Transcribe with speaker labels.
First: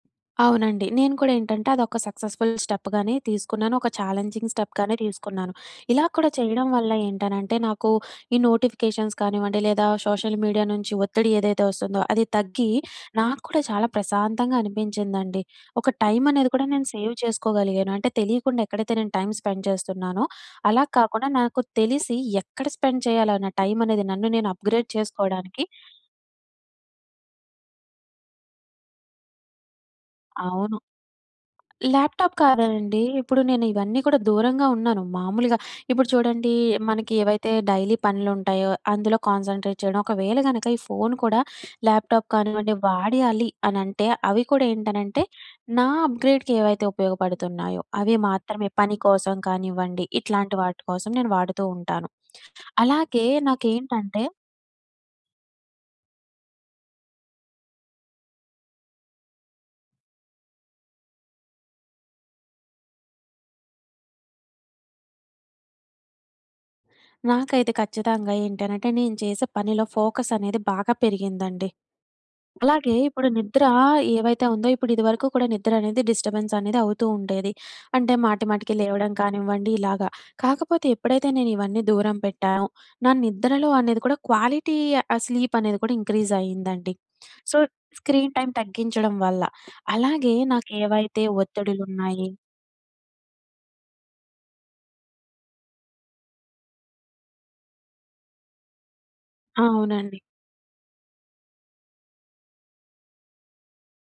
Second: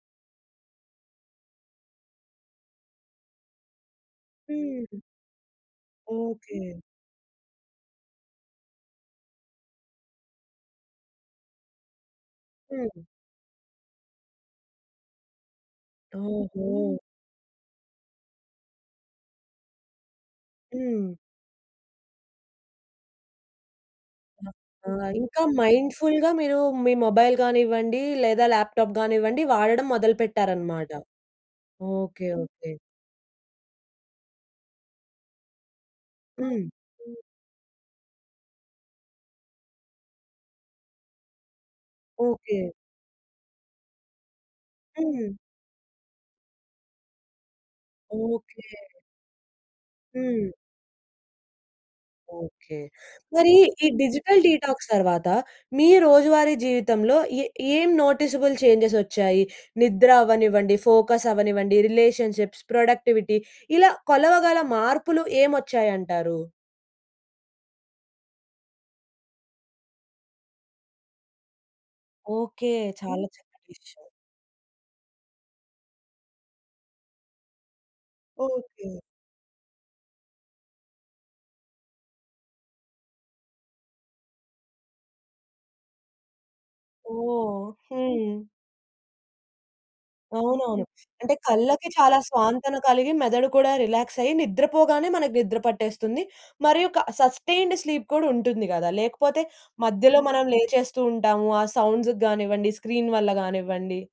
Speaker 1: అవునండి నేను కూడా ఏంటంటే అది ఒక సక్సెస్ఫుల్ స్టెప్ గానే తీసుకున్నాను, ఒక ఛాలెంజింగ్ స్టెప్ గానే
Speaker 2: హ్మ్.
Speaker 1: తీసుకున్నాను ఇలా కూడా చేయడం
Speaker 2: ఓకె.
Speaker 1: వల్ల ఏంటనంటే నాకు ఈ నోటిఫికేషన్స్ కానివ్వండి లేదా సోషల్ మీడియా నుంచి ఒత్తిడి ఏదైతే వస్తుందో అది తగ్గి,
Speaker 2: హ్మ్.
Speaker 1: నాకు కూడా చాలా ప్రశాంతంగా అనిపించిందండి. ఒక టైం అనేది కూడా
Speaker 2: ఓహో!
Speaker 1: నేను సేవ్ చేసుకోగలిగాను. అంటే తెలీకుండా ఎక్కడైతే నేను టైమ్ స్పెండ్ చేస్తున్నానో, అలా
Speaker 2: హ్మ్.
Speaker 1: కాకుండా నాకు తెలిసి ఎక్కడ స్పెండ్ చేయాలా నా టైం అనేది నన్ను నేను
Speaker 2: అ
Speaker 1: అప్గ్రేడ్
Speaker 2: ఆ! ఇంకా
Speaker 1: చేసుకోవడానికి
Speaker 2: మైండ్ ఫుల్‌గా మీరు మీ మొబైల్ గానివ్వండి లేదా ల్యాప్టాప్ గానివ్వండి వాడడం
Speaker 1: అవును.
Speaker 2: మొదలుపెట్టారన్నమాట. Okay
Speaker 1: laptop
Speaker 2: okay.
Speaker 1: కాదండి ఇప్పుడు నేను ఇవన్నీ కూడా దూరంగా ఉన్నాను మామూలుగ, ఇప్పుడు చూడండి
Speaker 2: హ్మ్.
Speaker 1: మనకి ఏవైతే డైలీ పనులు ఉంటాయో, అందులో కాన్సంట్రేట్ చేయడం. ఒకవేళ గనుక ఈ ఫోను కూడా ల్యాప్టాప్
Speaker 2: ఓకె.
Speaker 1: కానివ్వండి వాడాలి అనంటే అవి కూడా ఏంటనంటే
Speaker 2: హ్మ్.
Speaker 1: నా అప్గ్రేడ్‌కి ఏవైతే ఉపయోగపడుతున్నాయో అవి
Speaker 2: ఓకె.
Speaker 1: మాత్రమే. పని కోసం కానివ్వండి,
Speaker 2: హ్మ్.
Speaker 1: ఇట్లాంటి వాటి కోసం నేను వాడుతూ ఉంటాను.
Speaker 2: ఓకె.
Speaker 1: అలాగే
Speaker 2: మరీ ఈ
Speaker 1: నాకేంటంటే
Speaker 2: డిజిటల్ డీటాక్స్ తర్వాత, మీ రోజువారీ జీవితంలో ఎ ఏం నోటిసబుల్ చేంజెస్ వచ్చాయి. నిద్ర అవ్వనివ్వండి, ఫోకస్ అవ్వనివ్వండి, రిలేషన్షిప్స్, ప్రొడక్టివిటీ ఇలా కొలవగల మార్పులు ఏమొచ్చాయంటారు?
Speaker 1: నాకైతే ఖచ్చితంగా ఏంటనంటే నేను చేసే పనిలో ఫోకస్ అనేది బాగా పెరిగిందండి.
Speaker 2: ఓకె.
Speaker 1: అలాగే
Speaker 2: చాలా
Speaker 1: ఇప్పుడు
Speaker 2: చక్కటి
Speaker 1: నిద్ర
Speaker 2: విషయం.
Speaker 1: ఏవైతే ఉందో ఇప్పుడు ఇదివరకు కూడా నిద్ర అనేది డిస్టర్బెన్స్ అనేది అవుతూ ఉండేది. అంటే మాటి మాటికి
Speaker 2: ఓకె.
Speaker 1: లేవడం కానివ్వండి ఇలాగ. కాకపోతే ఎప్పుడైతే నేను ఇవన్నీ దూరం పెట్టానో, నా నిద్రలో అనేది కూడా క్వాలిటీ ఆహ్, స్లీప్ అనేది కూడా ఇంక్రీజ్ అయిందండి. సో
Speaker 2: ఓహ్!
Speaker 1: స్క్రీన్
Speaker 2: హ్మ్.
Speaker 1: టైమ్ తగ్గించడం వల్ల. అలాగే
Speaker 2: అవునవును.
Speaker 1: నాకెవైతే
Speaker 2: అంటే కళ్ళకి చాలా
Speaker 1: ఒత్తడిలున్నాయి
Speaker 2: స్వాంతన కలిగి మెదడు కూడా రిలాక్స్ అయ్యి, నిద్రపోగానే మనకు నిద్ర పట్టేస్తుంది. మరియు క సస్టైన్డ్ స్లీప్ కూడా ఉంటుంది గద. లేకపోతే
Speaker 1: అవునండి.
Speaker 2: మధ్యలో మనం లేచేస్తూ ఉంటాము. ఆ సౌండ్స్‌కి గానివ్వండి, స్క్రీన్ వల్ల గానివ్వండి.